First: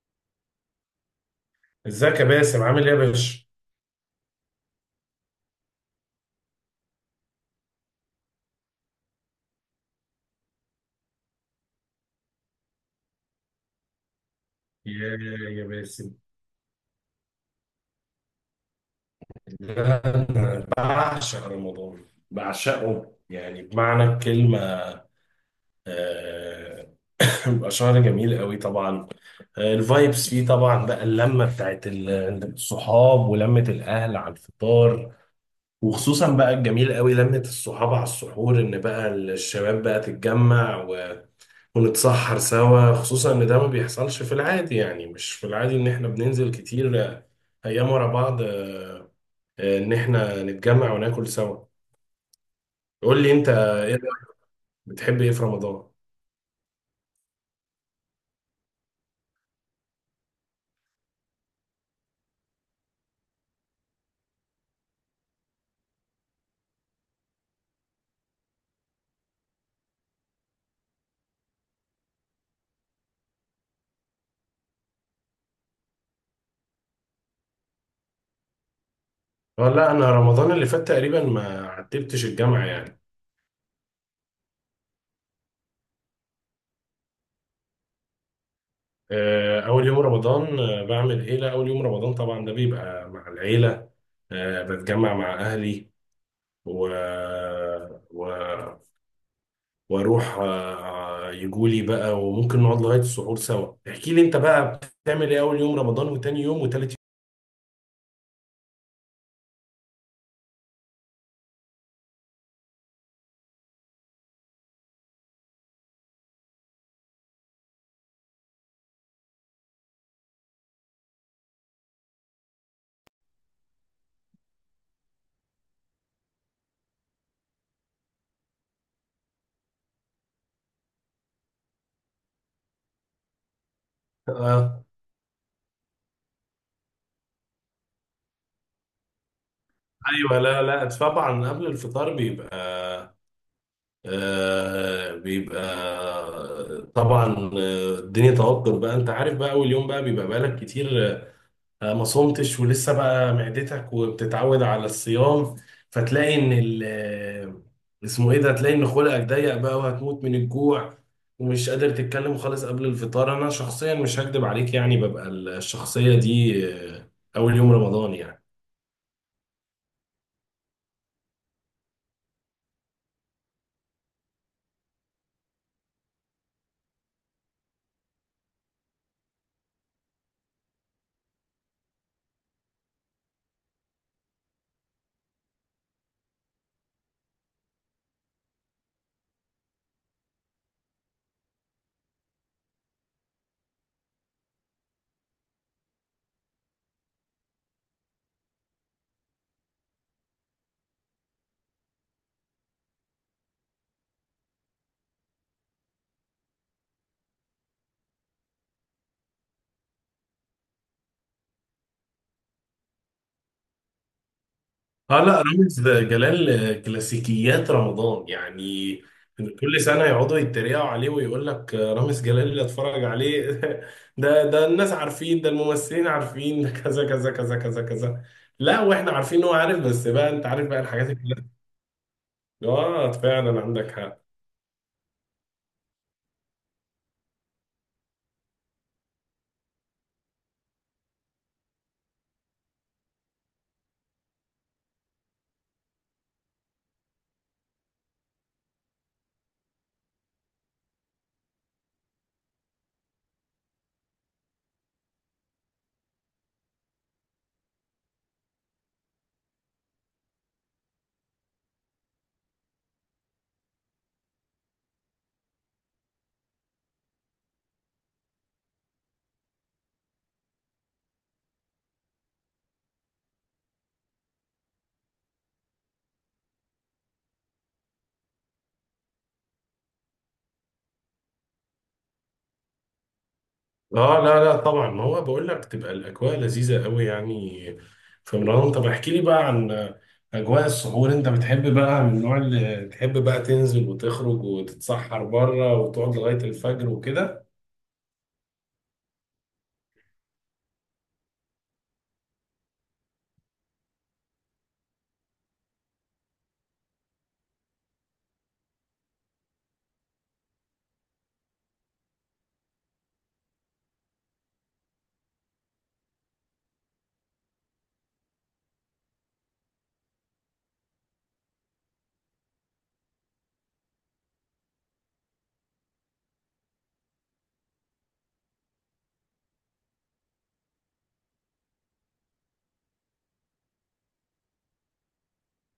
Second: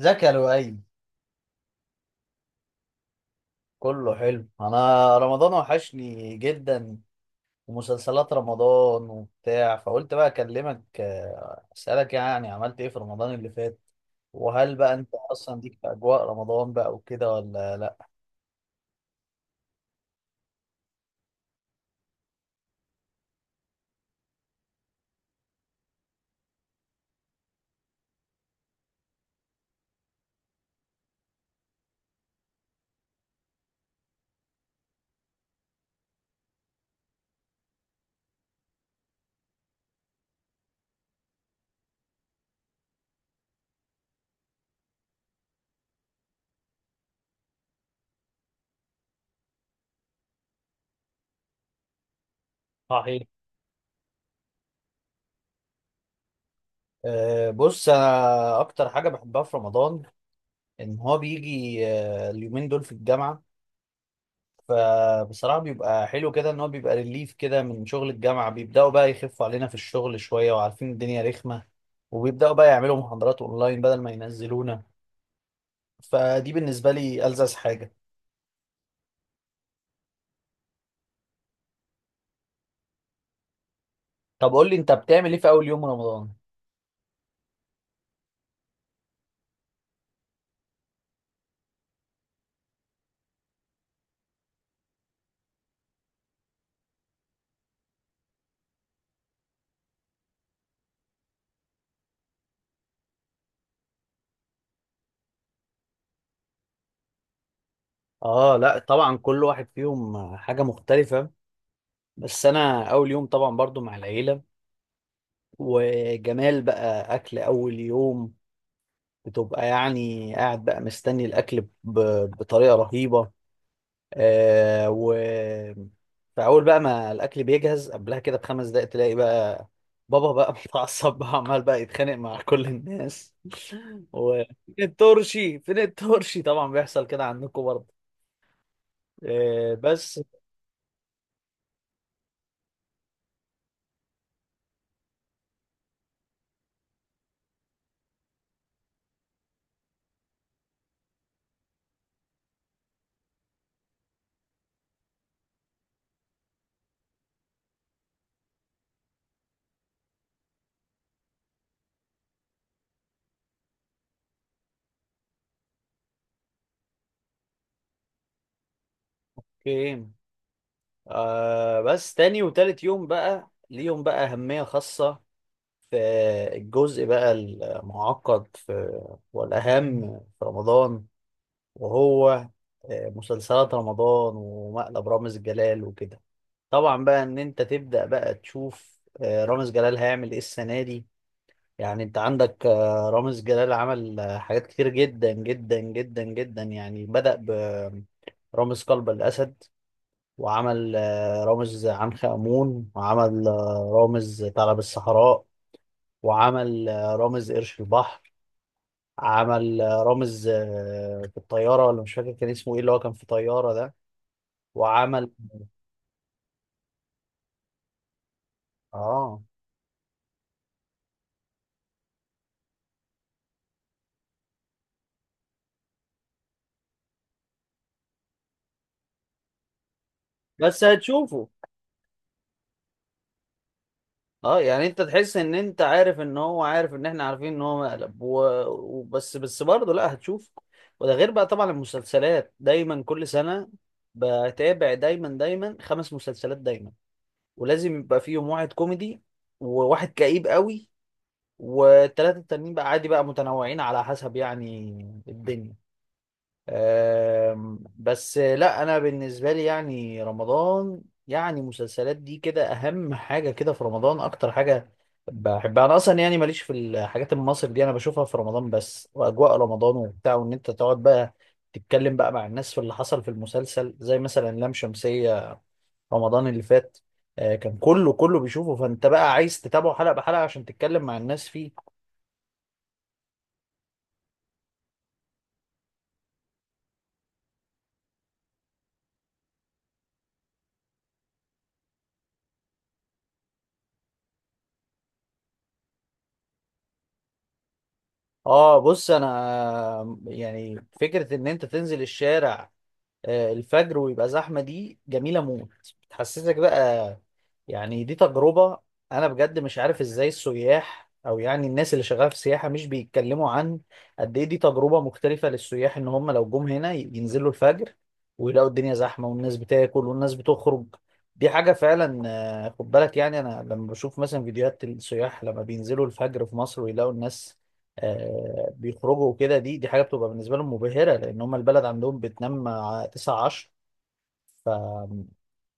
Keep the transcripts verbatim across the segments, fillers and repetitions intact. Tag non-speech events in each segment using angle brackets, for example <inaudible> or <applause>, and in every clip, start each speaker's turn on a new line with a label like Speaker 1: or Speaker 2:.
Speaker 1: ازيك يا لؤي؟
Speaker 2: ازيك يا باسم؟ عامل ايه يا باشا؟
Speaker 1: كله حلو. انا رمضان وحشني جدا ومسلسلات رمضان وبتاع، فقلت بقى اكلمك، آه، اسالك يعني عملت ايه في رمضان اللي فات، وهل بقى انت
Speaker 2: يا
Speaker 1: اصلا
Speaker 2: يا
Speaker 1: ليك في
Speaker 2: باسم
Speaker 1: اجواء رمضان بقى وكده ولا لا؟
Speaker 2: ده انا بعشق رمضان. بعشقه يعني بمعنى الكلمة. آه، <laughs> بيبقى شهر جميل قوي طبعا. آه، الفايبس فيه طبعا، بقى اللمة بتاعت ال- الصحاب ولمة الأهل على الفطار. وخصوصا بقى الجميل قوي لمة الصحاب على السحور، إن بقى الشباب بقى تتجمع ونتسحر سوا، خصوصا ان ده ما بيحصلش في العادي، يعني مش في العادي ان احنا بننزل كتير آه، ايام ورا بعض، آه، آه، ان احنا نتجمع وناكل سوا. قول
Speaker 1: صحيح.
Speaker 2: لي انت ايه رأيك؟ بتحب ايه في رمضان؟
Speaker 1: أه بص، انا اكتر حاجه بحبها في رمضان ان هو بيجي أه اليومين دول في الجامعه. فبصراحة بيبقى حلو كده ان هو بيبقى ريليف كده من شغل الجامعة، بيبدأوا بقى يخفوا علينا في الشغل شوية، وعارفين الدنيا رخمة، وبيبدأوا بقى يعملوا محاضرات اونلاين بدل ما ينزلونا. فدي بالنسبة لي ألذذ حاجة.
Speaker 2: اه، لا انا رمضان اللي فات تقريبا ما عتبتش الجامعة يعني.
Speaker 1: طب قول لي انت بتعمل ايه في اول يوم رمضان؟
Speaker 2: آه، اول يوم رمضان، آه، بعمل ايه؟ لا اول يوم رمضان طبعا ده بيبقى مع العيلة. آه، بتجمع مع اهلي و... و... واروح آه، يجولي بقى، وممكن نقعد لغايه السحور سوا. احكي لي انت بقى بتعمل ايه اول يوم رمضان وتاني يوم وتالت
Speaker 1: اه، لا طبعا كل واحد فيهم حاجة مختلفة. بس انا اول يوم طبعا برضو مع العيلة. وجمال بقى اكل اول يوم، بتبقى يعني قاعد بقى مستني الاكل ب- بطريقة رهيبة. آه و فاول بقى ما الاكل بيجهز قبلها كده بخمس دقايق، تلاقي بقى بابا بقى <laughs> متعصب بقى عمال بقى يتخانق مع كل الناس. <laughs>
Speaker 2: يوم.
Speaker 1: و فين
Speaker 2: آه.
Speaker 1: الترشي فين الترشي، طبعا بيحصل كده عندكم برضه. آه بس.
Speaker 2: ايوه، لا لا طبعا قبل الفطار بيبقى، آه بيبقى طبعا، آه، الدنيا توتر بقى، انت عارف بقى اول يوم بقى بيبقى بقالك كتير آه، ما صمتش، ولسه بقى معدتك وبتتعود على الصيام، فتلاقي ان ال آه، اسمه ايه ده، تلاقي ان خلقك ضيق بقى وهتموت من الجوع ومش قادر تتكلم خالص قبل الفطار. انا شخصيا مش هكدب عليك، يعني ببقى الشخصية دي آه، اول يوم رمضان يعني.
Speaker 1: اوكي. آه، بس تاني وتالت يوم بقى ليهم بقى أهمية خاصة في الجزء بقى المعقد في والأهم في رمضان. وهو آه، مسلسلات رمضان ومقلب رامز جلال وكده. طبعا بقى ان انت تبدأ بقى تشوف آه، رامز جلال هيعمل ايه السنة دي. يعني انت عندك آه، رامز جلال عمل آه، حاجات كتير جدا جدا جدا جدا. يعني بدأ برامز قلب الأسد، وعمل آه، رامز عنخ آمون، وعمل آه، رامز ثعلب الصحراء، وعمل آه، رامز قرش البحر. عمل آه، رامز آه، في الطيارة، ولا مش فاكر كان اسمه ايه، اللي هو كان في طيارة ده.
Speaker 2: اه،
Speaker 1: وعمل.
Speaker 2: لا رامز جلال كلاسيكيات رمضان يعني.
Speaker 1: اه
Speaker 2: كل سنة يقعدوا يتريقوا عليه ويقول لك رامز جلال اللي اتفرج عليه <laughs> ده ده الناس عارفين، ده الممثلين عارفين، ده كذا كذا كذا كذا كذا. لا، واحنا عارفين ان هو عارف، بس بقى انت عارف بقى
Speaker 1: بس
Speaker 2: الحاجات
Speaker 1: هتشوفه.
Speaker 2: الكلاسيكية. اه فعلا عندك حق.
Speaker 1: اه يعني انت تحس ان انت عارف ان هو عارف ان احنا عارفين ان هو مقلب و... وبس بس برضه، لا هتشوف. وده غير بقى طبعا المسلسلات، دايما كل سنة بتابع دايما دايما خمس مسلسلات دايما. ولازم يبقى فيهم واحد كوميدي، وواحد كئيب قوي، والتلاتة التانيين بقى عادي بقى متنوعين على حسب يعني الدنيا. آم، بس لا انا بالنسبه لي يعني رمضان، يعني مسلسلات دي كده اهم حاجه كده في رمضان. اكتر حاجه بحبها انا اصلا، يعني ماليش في الحاجات المصري دي، انا بشوفها في رمضان بس. واجواء رمضان وبتاع، وان انت تقعد بقى تتكلم بقى مع الناس في اللي حصل في المسلسل، زي مثلا لام شمسيه رمضان اللي فات. آه، كان كله كله بيشوفه، فانت بقى عايز تتابعه حلقه بحلقه عشان تتكلم مع الناس فيه.
Speaker 2: اه لا لا طبعا، ما هو بقول لك تبقى الاجواء لذيذه قوي يعني في رمضان. طب احكي لي بقى عن اجواء السحور. انت بتحب بقى من النوع اللي تحب بقى تنزل وتخرج وتتسحر بره وتقعد لغايه الفجر وكده؟
Speaker 1: اه بص انا، آه، يعني فكره ان انت تنزل الشارع آه، الفجر ويبقى زحمة، دي جميلة موت. بتحسسك بقى يعني دي تجربة. أنا بجد مش عارف إزاي السياح أو يعني الناس اللي شغالة في السياحة مش بيتكلموا عن قد إيه دي تجربة مختلفة للسياح، إن هم لو جم هنا ينزلوا الفجر ويلاقوا الدنيا زحمة والناس بتاكل والناس بتخرج. دي حاجة فعلا. آه، خد بالك يعني، أنا لما بشوف مثلا فيديوهات السياح لما بينزلوا الفجر في مصر ويلاقوا الناس آه، بيخرجوا وكده، دي دي حاجة بتبقى بالنسبة لهم مبهرة، لأن هم البلد عندهم بتنام آه، تسعة عشرة.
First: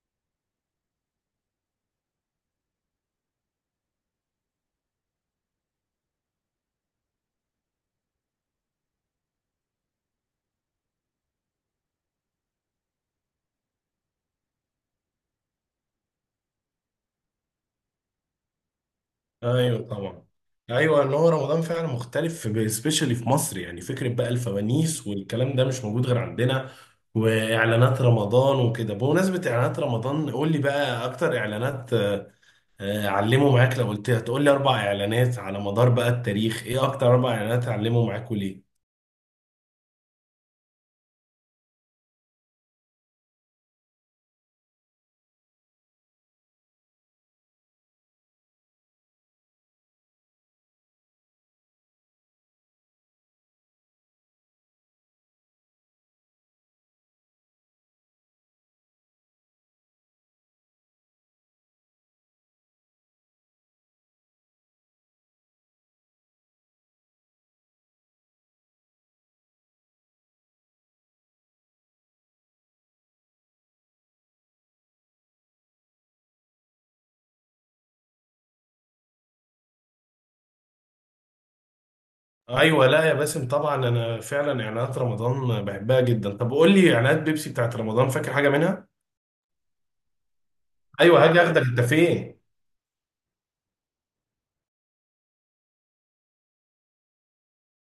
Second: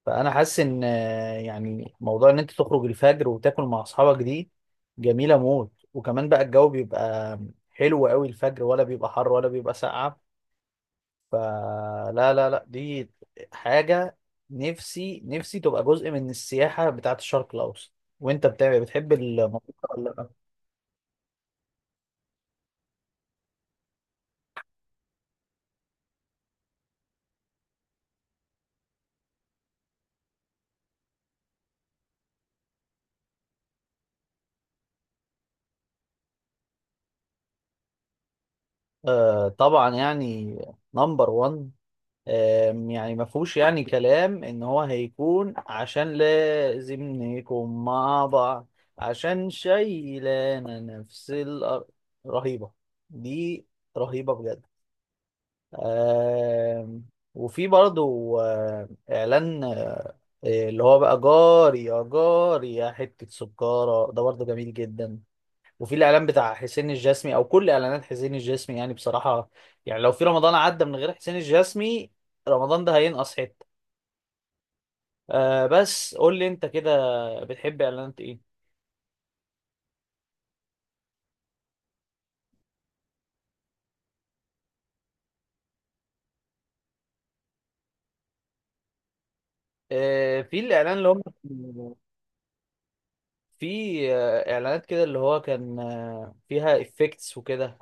Speaker 1: فانا حاسس ان آه، يعني موضوع ان انت تخرج الفجر وتاكل مع اصحابك دي جميله موت. وكمان بقى الجو بيبقى حلو قوي الفجر، ولا بيبقى حر ولا بيبقى ساقعه. فلا لا لا لا، دي حاجه نفسي نفسي تبقى جزء من السياحه بتاعه الشرق الاوسط. وانت بتاع بتحب المنطقه
Speaker 2: ايوه
Speaker 1: ولا
Speaker 2: طبعا.
Speaker 1: لا؟
Speaker 2: ايوه ان هو رمضان فعلا مختلف، سبيشالي في مصر. يعني فكره بقى الفوانيس والكلام ده مش موجود غير عندنا، واعلانات رمضان وكده. بمناسبه اعلانات رمضان، قول لي بقى اكتر اعلانات آه، علموا معاك. لو قلت هتقول لي اربع اعلانات على مدار بقى التاريخ، ايه اكتر اربع اعلانات علموا معاك وليه؟
Speaker 1: آه طبعا، يعني نمبر واحد. آم، يعني ما فيهوش يعني كلام ان هو هيكون عشان لازم نكون مع بعض، عشان شايلانا نفس الارض. رهيبة، دي رهيبة بجد. آم، وفي برضو آه، اعلان آه، اللي هو بقى جاري يا جاري يا حتة سكارة ده، برضو جميل جدا. وفي الاعلان بتاع حسين الجسمي، او كل اعلانات حسين الجسمي يعني بصراحه، يعني لو في رمضان عدى من غير حسين الجسمي، رمضان ده هينقص حته. آه بس قول لي انت كده، بتحب اعلانات ايه؟
Speaker 2: ايوه لا يا باسم، طبعا انا فعلا اعلانات رمضان بحبها جدا. طب قول لي اعلانات بيبسي بتاعت رمضان، فاكر حاجه منها؟
Speaker 1: آه، في الاعلان اللي هم
Speaker 2: ايوه، هاجي اخدك انت فين.
Speaker 1: في آه، اعلانات كده اللي هو كان آه، فيها افكتس وكده،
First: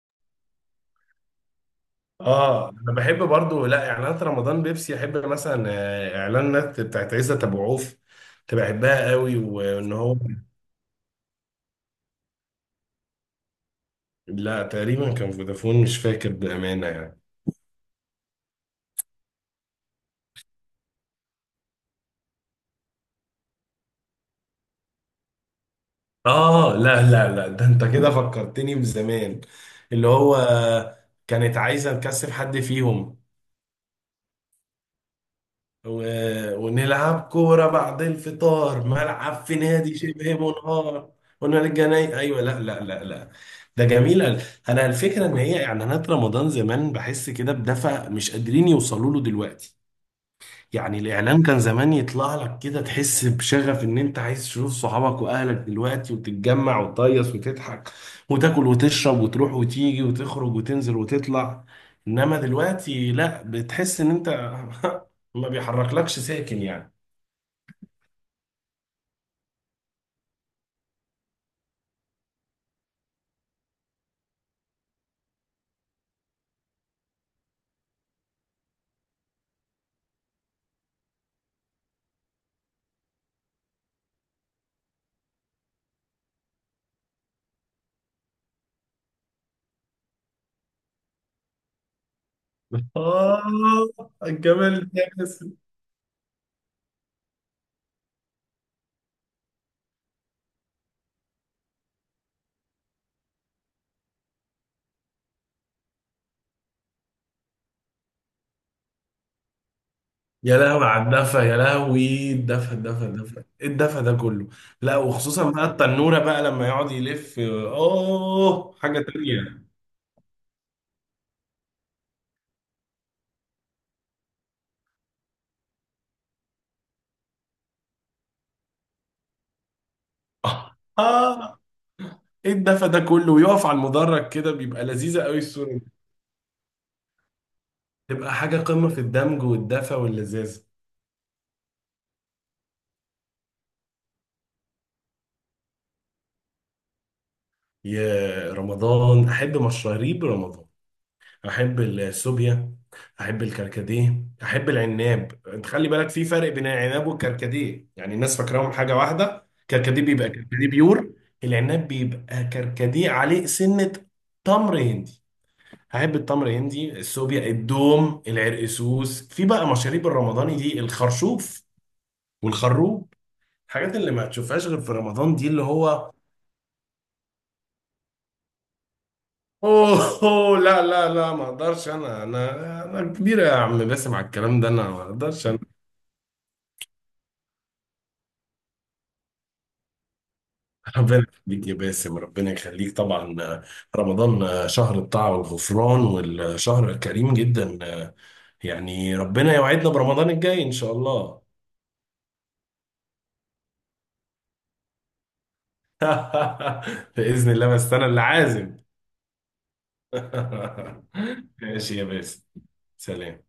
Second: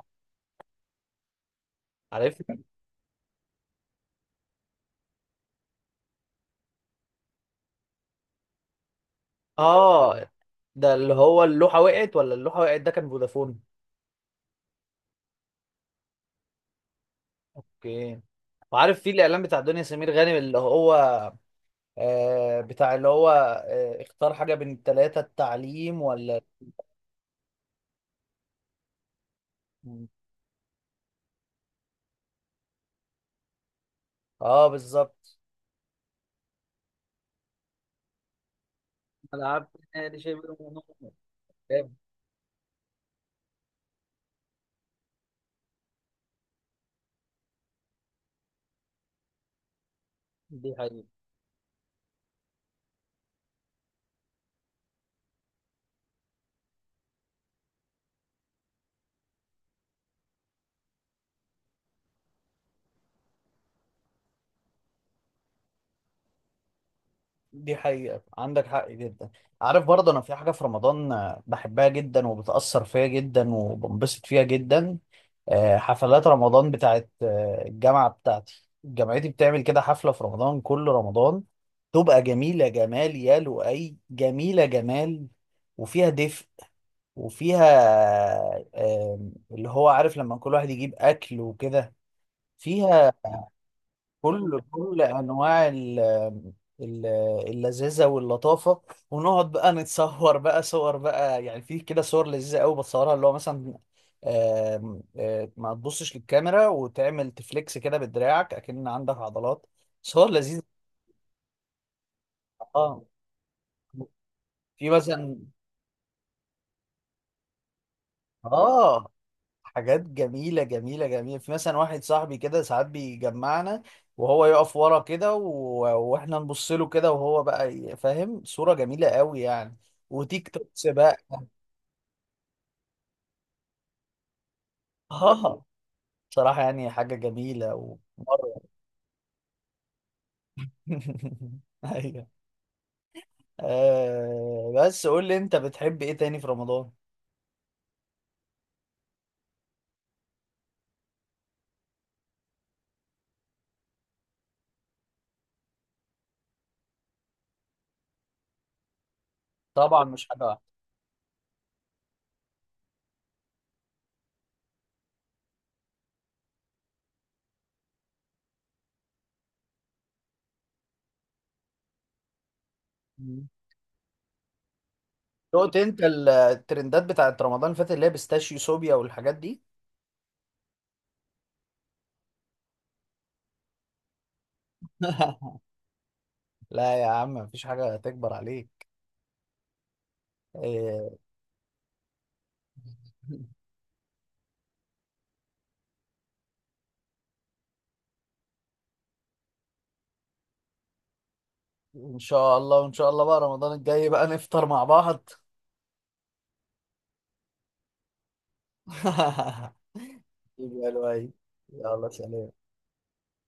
Speaker 1: عارف.
Speaker 2: اه انا بحب برضو، لا اعلانات رمضان بيبسي احب مثلا آه، اعلانات بتاعت عزت ابو عوف، كنت بحبها قوي وان هو.
Speaker 1: اه، ده اللي هو اللوحه وقعت ولا اللوحه وقعت، ده كان فودافون.
Speaker 2: لا تقريبا كان فودافون، مش فاكر بامانه يعني.
Speaker 1: اوكي. وعارف في الاعلان بتاع دنيا سمير غانم، اللي هو آه، بتاع اللي هو آه، اختار حاجة بين التلاتة، التعليم ولا.
Speaker 2: اه لا لا لا، ده انت كده فكرتني بزمان، اللي هو كانت عايزه نكسب حد فيهم،
Speaker 1: اه بالظبط.
Speaker 2: و... ونلعب كوره بعد الفطار ملعب في
Speaker 1: العاب،
Speaker 2: نادي
Speaker 1: يعني
Speaker 2: شبه
Speaker 1: شيء منهم.
Speaker 2: منهار، ونرجع
Speaker 1: جامد.
Speaker 2: ناي. ايوه لا لا لا لا. ده جميل أوي. انا الفكره ان هي اعلانات رمضان زمان بحس كده بدفع مش قادرين يوصلوا له دلوقتي.
Speaker 1: دي
Speaker 2: يعني
Speaker 1: حقيقة.
Speaker 2: الإعلام كان زمان يطلع لك كده تحس بشغف إن أنت عايز تشوف صحابك وأهلك دلوقتي وتتجمع وتهيص وتضحك وتاكل وتشرب وتروح وتيجي وتخرج وتنزل وتطلع. إنما دلوقتي لأ، بتحس إن أنت <laughs> ما بيحركلكش ساكن يعني.
Speaker 1: دي حقيقة، عندك حق جدا. عارف برضه أنا في حاجة في رمضان آه، بحبها جدا وبتأثر فيا جدا وبنبسط فيها جدا. آه، حفلات رمضان بتاعت آه، الجامعة بتاعتي، جامعتي بتعمل كده حفلة في رمضان كل رمضان. تبقى جميلة جمال يا لؤي، جميلة جمال. وفيها دفء، وفيها آم، اللي هو عارف لما كل واحد يجيب أكل وكده. فيها
Speaker 2: آه،
Speaker 1: كل
Speaker 2: الجمال ده
Speaker 1: كل
Speaker 2: يا باسم.
Speaker 1: أنواع ال- ال- اللذاذة واللطافة. ونقعد بقى نتصور بقى صور بقى، يعني في كده صور لذيذة قوي بتصورها، اللي هو مثلا آم، آه، ما تبصش للكاميرا وتعمل تفليكس كده بدراعك، أكن عندك عضلات. صور
Speaker 2: يا
Speaker 1: لذيذة.
Speaker 2: لهوي على الدفا، يا لهوي الدفا
Speaker 1: اه،
Speaker 2: الدفا الدفا، إيه الدفا ده كله.
Speaker 1: في
Speaker 2: لا
Speaker 1: مثلا.
Speaker 2: وخصوصا بقى التنورة بقى لما يقعد يلف، آه حاجة
Speaker 1: اه،
Speaker 2: تانية.
Speaker 1: حاجات جميلة جميلة جميلة، في مثلا واحد صاحبي كده ساعات بيجمعنا وهو يقف ورا كده و... واحنا نبص له كده، وهو بقى ي- فاهم. صورة جميلة قوي يعني، وتيك
Speaker 2: <laughs>
Speaker 1: توكس بقى.
Speaker 2: آه، ايه الدفى ده كله، ويقف على المدرج كده، بيبقى لذيذة قوي
Speaker 1: اه
Speaker 2: الصورة دي.
Speaker 1: صراحة يعني حاجة جميلة
Speaker 2: تبقى حاجة
Speaker 1: ومرة.
Speaker 2: قمة في الدمج والدفى واللذاذة.
Speaker 1: <laughs> ايوه. آه بس قول لي انت بتحب ايه تاني في رمضان؟
Speaker 2: يا رمضان، احب مشاريب رمضان. احب السوبيا، احب الكركديه، احب العناب. انت خلي بالك في فرق بين العناب والكركديه، يعني الناس فاكراهم حاجة واحدة. كركديه
Speaker 1: طبعا مش
Speaker 2: بيبقى
Speaker 1: حاجة واحدة.
Speaker 2: كركديه بيور، العناب بيبقى كركديه عليه سنة. تمر هندي، احب التمر هندي، السوبيا، الدوم، العرقسوس، في بقى مشاريب الرمضاني دي، الخرشوف والخروب،
Speaker 1: مم.
Speaker 2: الحاجات اللي ما تشوفهاش غير في رمضان دي اللي
Speaker 1: دقت انت
Speaker 2: هو.
Speaker 1: ال- الترندات بتاعت رمضان اللي فات اللي هي بيستاشيو صوبيا والحاجات دي.
Speaker 2: اوه، أوه، لا لا لا ما اقدرش انا، انا انا كبيره يا عم باسم على الكلام ده، انا ما اقدرش انا.
Speaker 1: <laughs> لا يا عم، مفيش حاجة تكبر عليك.
Speaker 2: <laughs>
Speaker 1: آه،
Speaker 2: ربنا يخليك يا باسم، ربنا يخليك طبعا. رمضان شهر الطاعه والغفران والشهر الكريم جدا، يعني ربنا يوعدنا برمضان الجاي ان شاء الله.
Speaker 1: ان شاء الله، وان شاء الله بقى رمضان الجاي بقى نفطر مع بعض.
Speaker 2: <laughs> باذن الله بس انا اللي عازم.
Speaker 1: <laughs> حبيبي. حبيبي يا
Speaker 2: <laughs>
Speaker 1: لؤي.
Speaker 2: ماشي يا
Speaker 1: يلا
Speaker 2: باسم.
Speaker 1: سلام.
Speaker 2: سلام.